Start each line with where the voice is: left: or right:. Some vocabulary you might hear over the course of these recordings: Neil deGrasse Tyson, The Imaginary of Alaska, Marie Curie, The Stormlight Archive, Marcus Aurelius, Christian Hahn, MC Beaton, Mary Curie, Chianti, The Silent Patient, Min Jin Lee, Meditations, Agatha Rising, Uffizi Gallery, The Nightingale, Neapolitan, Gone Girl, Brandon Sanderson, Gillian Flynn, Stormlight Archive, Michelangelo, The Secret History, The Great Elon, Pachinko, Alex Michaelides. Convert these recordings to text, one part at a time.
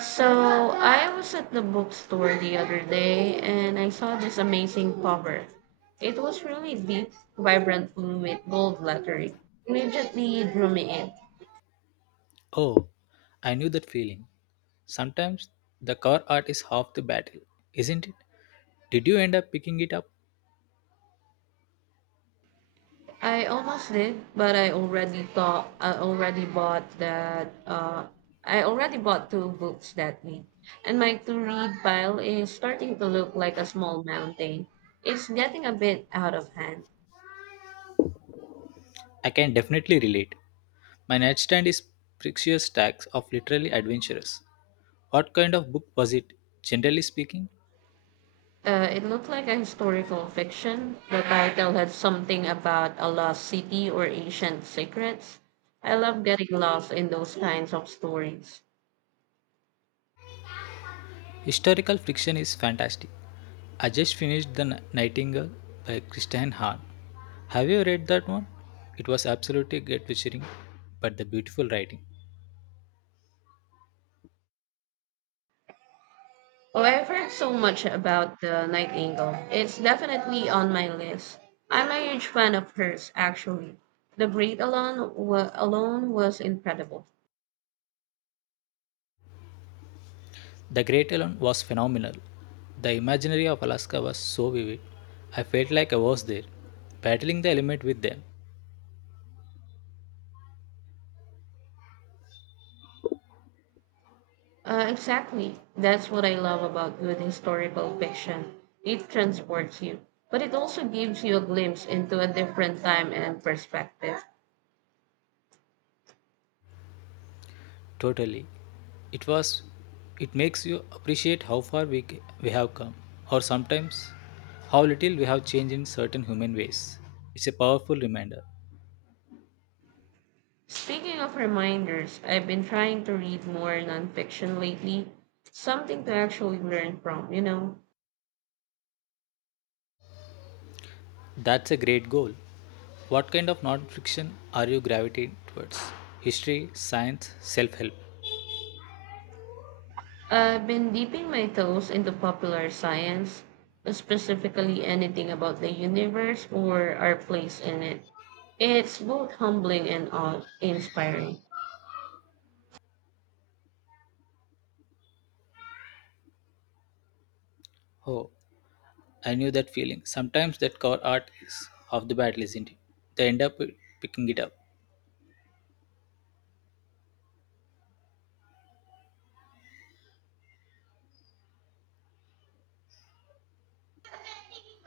right: So I was at the bookstore the other day and I saw this amazing cover. It was really deep, vibrant blue with gold lettering. Immediately drew me in.
left: Oh, I knew that feeling. Sometimes the car art is half the battle, isn't it? Did you end up picking it up?
right: I almost did, but I already bought that I already bought two books that week. And my to read pile is starting to look like a small mountain. It's getting a bit out of hand.
left: I can definitely relate. My nightstand is precious stacks of literally adventurous. What kind of book was it? Generally speaking,
right: It looked like a historical fiction. The title had something about a lost city or ancient secrets. I love getting lost in those kinds of stories.
left: historical fiction is fantastic. I just finished Nightingale by Christian Hahn. Have you read that one? It was absolutely gut-wrenching, but the beautiful writing.
right: Oh, I've heard so much about the Nightingale. It's definitely on my list. I'm a huge fan of hers, actually. The Great Alone, Alone was incredible.
left: The Great Elon was phenomenal. The imaginary of Alaska was so vivid. I felt like I was there, battling the element with them.
right: Exactly. That's what I love about good historical fiction. It transports you, but it also gives you a glimpse into a different time and perspective.
left: Totally. It was it makes you appreciate how far we have come or sometimes how little we have changed in certain human ways. It's a powerful reminder.
right: Speaking of reminders, I've been trying to read more nonfiction lately, something to actually learn from, you know.
left: That's a great goal. What kind of non-fiction are you gravitating towards? History, science, self-help.
right: I've been dipping my toes into popular science, specifically anything about the universe or our place in it. It's both humbling and awe inspiring.
left: Oh, I knew that feeling. Sometimes that cover art is half the battle, isn't it? They end up picking it up.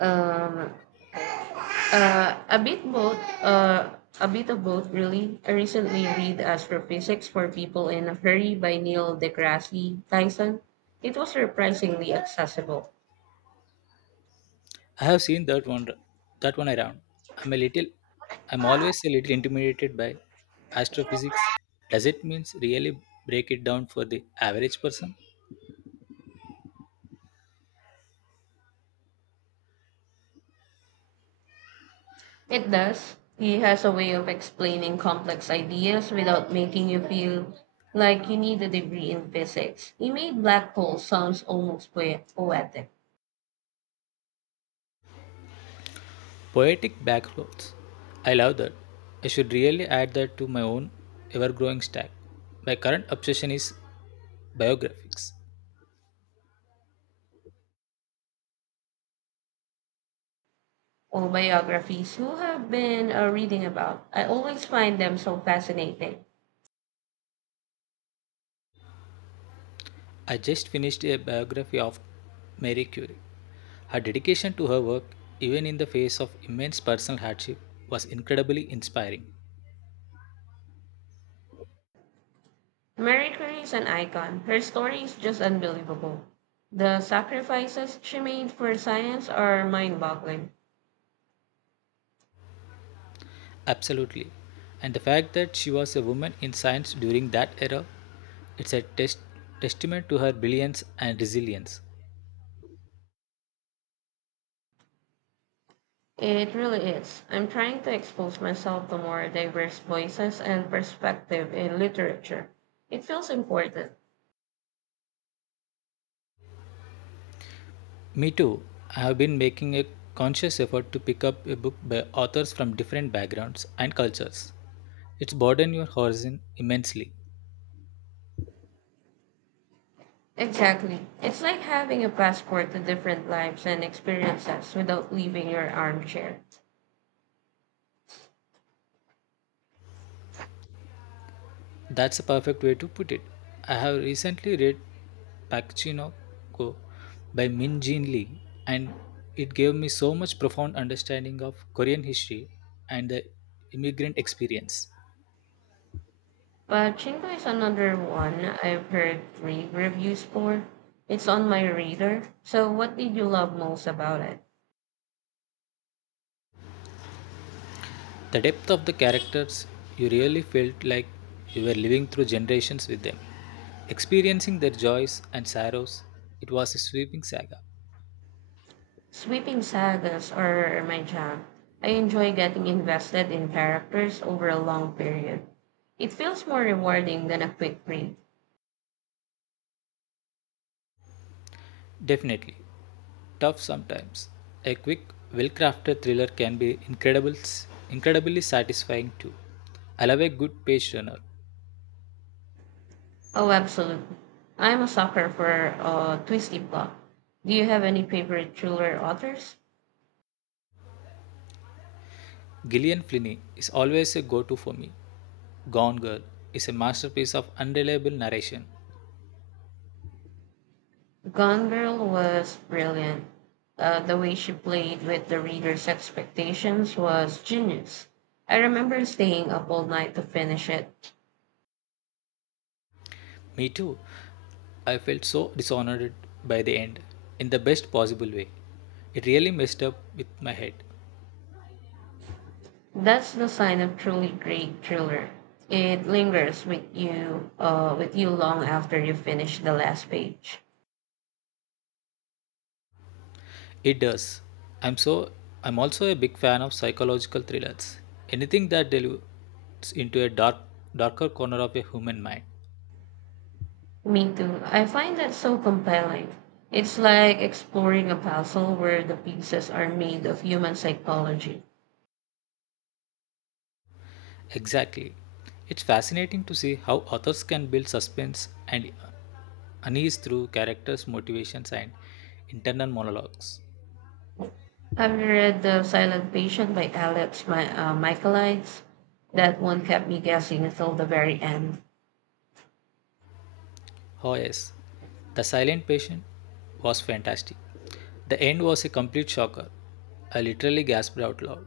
right: Um, Uh, a bit both. Uh, a bit of both, really. I recently read Astrophysics for People in a Hurry by Neil deGrasse Tyson. It was surprisingly accessible.
left: I have seen that one around. I'm a little I'm always a little intimidated by astrophysics. Does it means really break it down for the average person?
right: It does. He has a way of explaining complex ideas without making you feel like you need a degree in physics. He made black holes sounds almost poetic.
left: Poetic backgrounds. I love that. I should really add that to my own ever growing stack. My current obsession is biographies.
right: Or biographies who have been reading about. I always find them so fascinating.
left: I just finished a biography of Marie Curie. Her dedication to her work, even in the face of immense personal hardship, was incredibly inspiring.
right: Mary Curie is an icon. Her story is just unbelievable. The sacrifices she made for science are mind boggling.
left: Absolutely. And the fact that she was a woman in science during that era, it's a test- testament to her brilliance and resilience.
right: It really is. I'm trying to expose myself to more diverse voices and perspective in literature. It feels important.
left: Me too. I have been making a conscious effort to pick up a book by authors from different backgrounds and cultures. It's broadened your horizon immensely.
right: Exactly. It's like having a passport to different lives and experiences without leaving your armchair.
left: That's a perfect way to put it. I have recently read Pachinko by Min Jin Lee, and it gave me so much profound understanding of Korean history and the immigrant experience.
right: But Chingo is another one I've heard great reviews for. It's on my radar. So, what did you love most about it?
left: The depth of the characters, you really felt like you were living through generations with them, experiencing their joys and sorrows. It was a sweeping saga.
right: Sweeping sagas are my jam. I enjoy getting invested in characters over a long period. It feels more rewarding than a quick read.
left: Definitely. Tough sometimes. A quick, well crafted thriller can be incredibly satisfying too. I love a good page turner.
right: Oh, absolutely. I'm a sucker for a twisty plot. Do you have any favorite thriller authors?
left: Gillian Flynn is always a go to for me. Gone Girl is a masterpiece of unreliable narration.
right: Gone Girl was brilliant. The way she played with the reader's expectations was genius. I remember staying up all night to finish it.
left: Me too, I felt so dishonored by the end, in the best possible way. It really messed up with my head.
right: That's the sign of truly great thriller. It lingers with you long after you finish the last page.
left: It does. I'm I'm also a big fan of psychological thrillers. Anything that delves into a darker corner of a human mind.
right: Me too. I find that so compelling. It's like exploring a puzzle where the pieces are made of human psychology.
left: Exactly. It's fascinating to see how authors can build suspense and unease through characters' motivations and internal monologues.
right: Have you read The Silent Patient by Alex Michaelides? That one kept me guessing until the very end.
left: Oh yes. The Silent Patient was fantastic. The end was a complete shocker. I literally gasped out loud.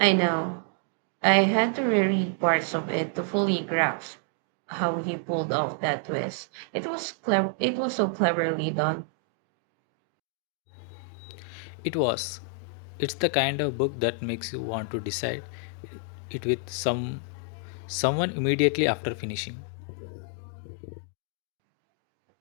right: I know. I had to reread parts of it to fully grasp how he pulled off that twist. It was so cleverly done.
left: It was. It's the kind of book that makes you want to decide it with someone immediately after finishing.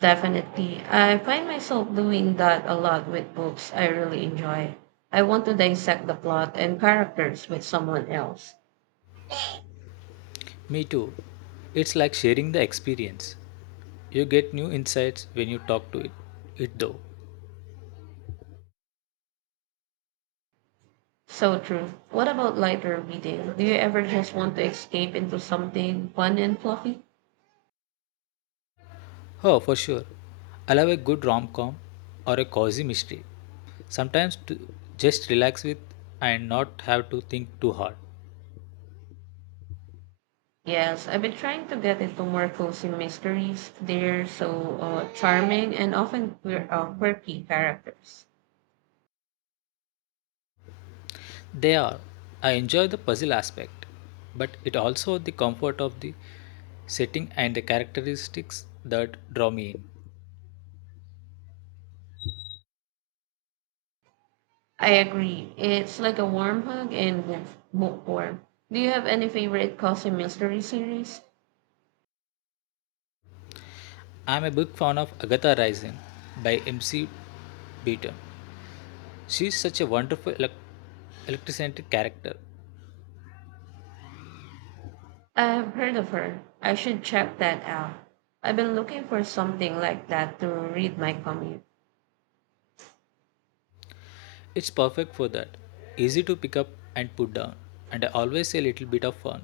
right: Definitely, I find myself doing that a lot with books I really enjoy. I want to dissect the plot and characters with someone else.
left: Me too. It's like sharing the experience. You get new insights when you talk to it. It though.
right: So true. What about lighter reading? Do you ever just want to escape into something fun and fluffy?
left: Oh, for sure. I love a good rom-com or a cozy mystery. Sometimes to just relax with and not have to think too hard.
right: Yes, I've been trying to get into more cozy mysteries. They're so charming and often quirky characters.
left: They are. I enjoy the puzzle aspect, but it also the comfort of the setting and the characteristics that draw me in.
right: I agree. It's like a warm hug in book form. Do you have any favorite cozy mystery series?
left: I'm a big fan of Agatha Rising by MC Beaton. She's such a wonderful electricentric character.
right: I've heard of her. I should check that out. I've been looking for something like that to read my commute.
left: It's perfect for that. Easy to pick up and put down, and always a little bit of fun.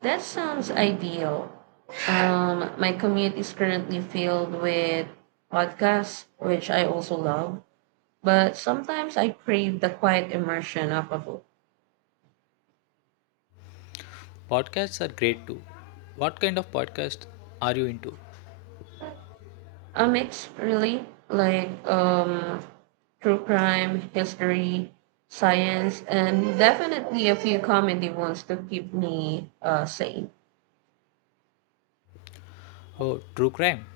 right: That sounds ideal. My commute is currently filled with podcasts, which I also love, but sometimes I crave the quiet immersion of a book.
left: Podcasts are great too. What kind of podcast are you into?
right: A mix, really, like true crime, history, science, and definitely a few comedy ones to keep me sane.
left: Oh, true crime.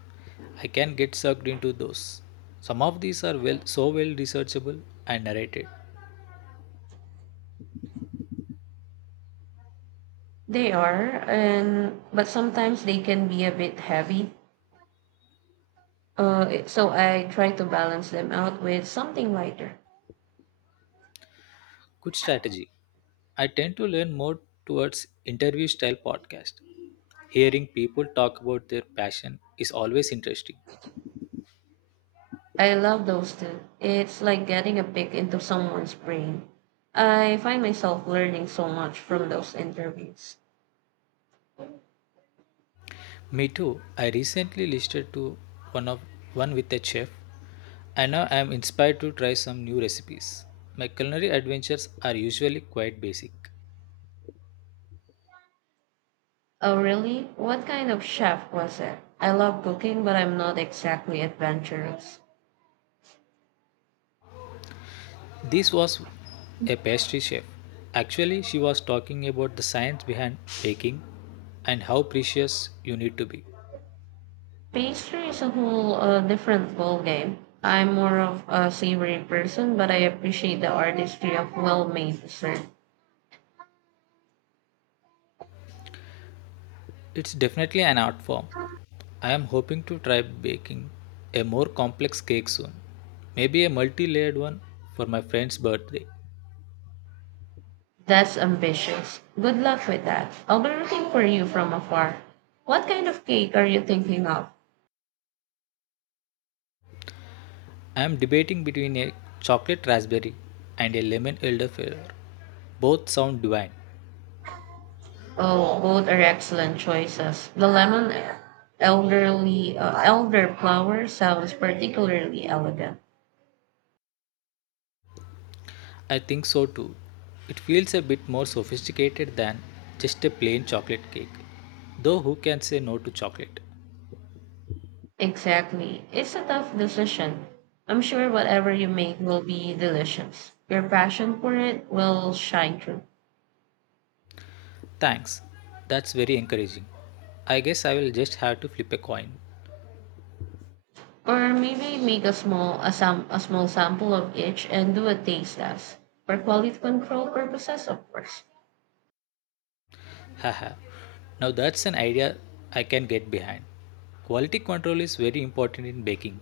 left: I can get sucked into those. Some of these are so well researchable and narrated.
right: They are, and but sometimes they can be a bit heavy. So I try to balance them out with something lighter.
left: Good strategy. I tend to learn more towards interview style podcast. Hearing people talk about their passion is always interesting.
right: I love those too. It's like getting a peek into someone's brain. I find myself learning so much from those interviews.
left: Me too. I recently listened to one of one with a chef and now I am inspired to try some new recipes. My culinary adventures are usually quite basic.
right: Oh, really? What kind of chef was it? I love cooking, but I'm not exactly adventurous.
left: This was a pastry chef. Actually, she was talking about the science behind baking and how precious you need to be.
right: Pastry is a whole different ballgame. I'm more of a savory person, but I appreciate the artistry of well made dessert.
left: It's definitely an art form. I am hoping to try baking a more complex cake soon. Maybe a multi layered one for my friend's birthday.
right: That's ambitious. Good luck with that. I'll be rooting for you from afar. What kind of cake are you thinking of?
left: I am debating between a chocolate raspberry and a lemon elderflower. Both sound divine.
right: Oh, both are excellent choices. The lemon elderly elderflower sounds particularly elegant.
left: I think so too. It feels a bit more sophisticated than just a plain chocolate cake. Though, who can say no to chocolate?
right: Exactly. It's a tough decision. I'm sure whatever you make will be delicious. Your passion for it will shine through.
left: Thanks. That's very encouraging. I guess I will just have to flip a coin.
right: Or maybe make a small sample of each and do a taste test for quality control purposes, of course.
left: Haha. Now, that's an idea I can get behind. Quality control is very important in baking.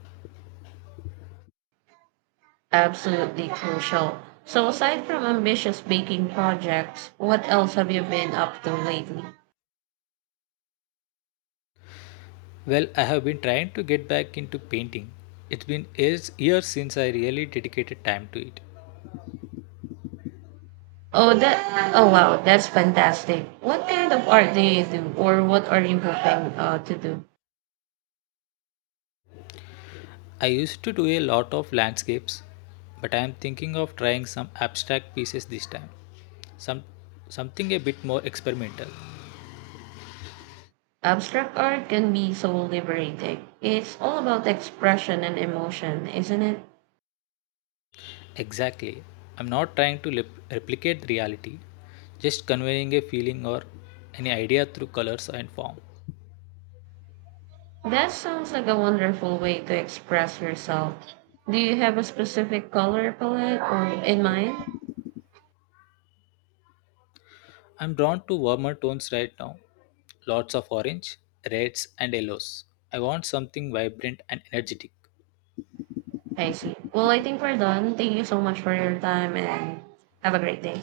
right: Absolutely crucial. So, aside from ambitious baking projects, what else have you been up to lately?
left: Well, I have been trying to get back into painting. It's been years since I really dedicated time to it.
right: Oh, that! Oh, wow, that's fantastic. What kind of art do you do, or what are you hoping to do?
left: I used to do a lot of landscapes, but I am thinking of trying some abstract pieces this time. Some Something a bit more experimental.
right: Abstract art can be so liberating. It's all about expression and emotion, isn't it?
left: Exactly. I'm not trying to replicate reality, just conveying a feeling or any idea through colors and form.
right: That sounds like a wonderful way to express yourself. Do you have a specific color palette or in mind?
left: I'm drawn to warmer tones right now. Lots of orange, reds and yellows. I want something vibrant and energetic.
right: I see. Well, I think we're done. Thank you so much for your time and have a great day.